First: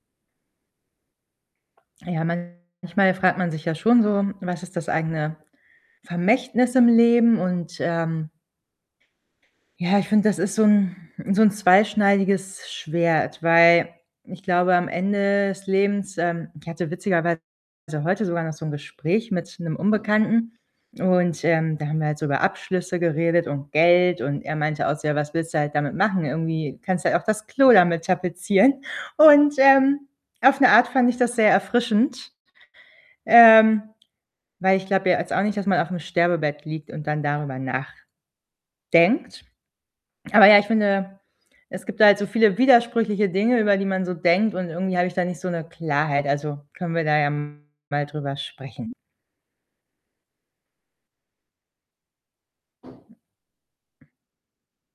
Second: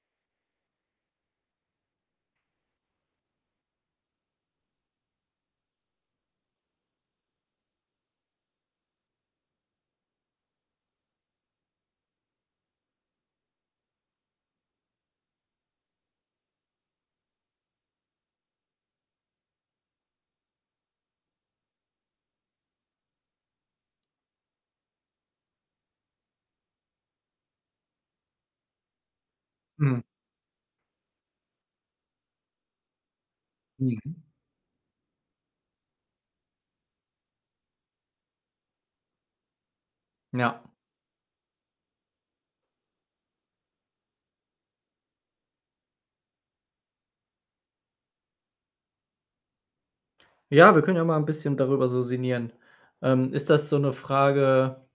Ja, manchmal fragt man sich ja schon so: Was ist das eigene Vermächtnis im Leben? Und, ähm, ja, ich finde, das ist so 'n so 'n zweischneidiges Schwert, weil ich glaube, am Ende des Lebens, ähm ich hatte witzigerweise heute sogar noch so 'n Gespräch mit 'nem Unbekannten, und, ähm, da haben wir halt über Abschlüsse geredet und Geld, und er meinte auch so: „Ja, was willst du halt damit machen? Irgendwie kannst du ja auch das Klo damit tapezieren.” Und, ähm, Mhm. auf 'ne Art fand ich das sehr erfrischend, ähm, Mhm. weil ich glaube ja jetzt auch nicht, dass man auf 'nem Sterbebett liegt und dann darüber nachdenkt. Aber, ja, Ja. ich finde, es gibt da halt so viele widersprüchliche Dinge, über die man so denkt und irgendwie habe ich da nicht so 'ne Klarheit. Also, können wir da ja mal drüber sprechen. Ja, wir können ja mal 'n bisschen darüber so sinnieren. Ähm, ist das so 'ne Frage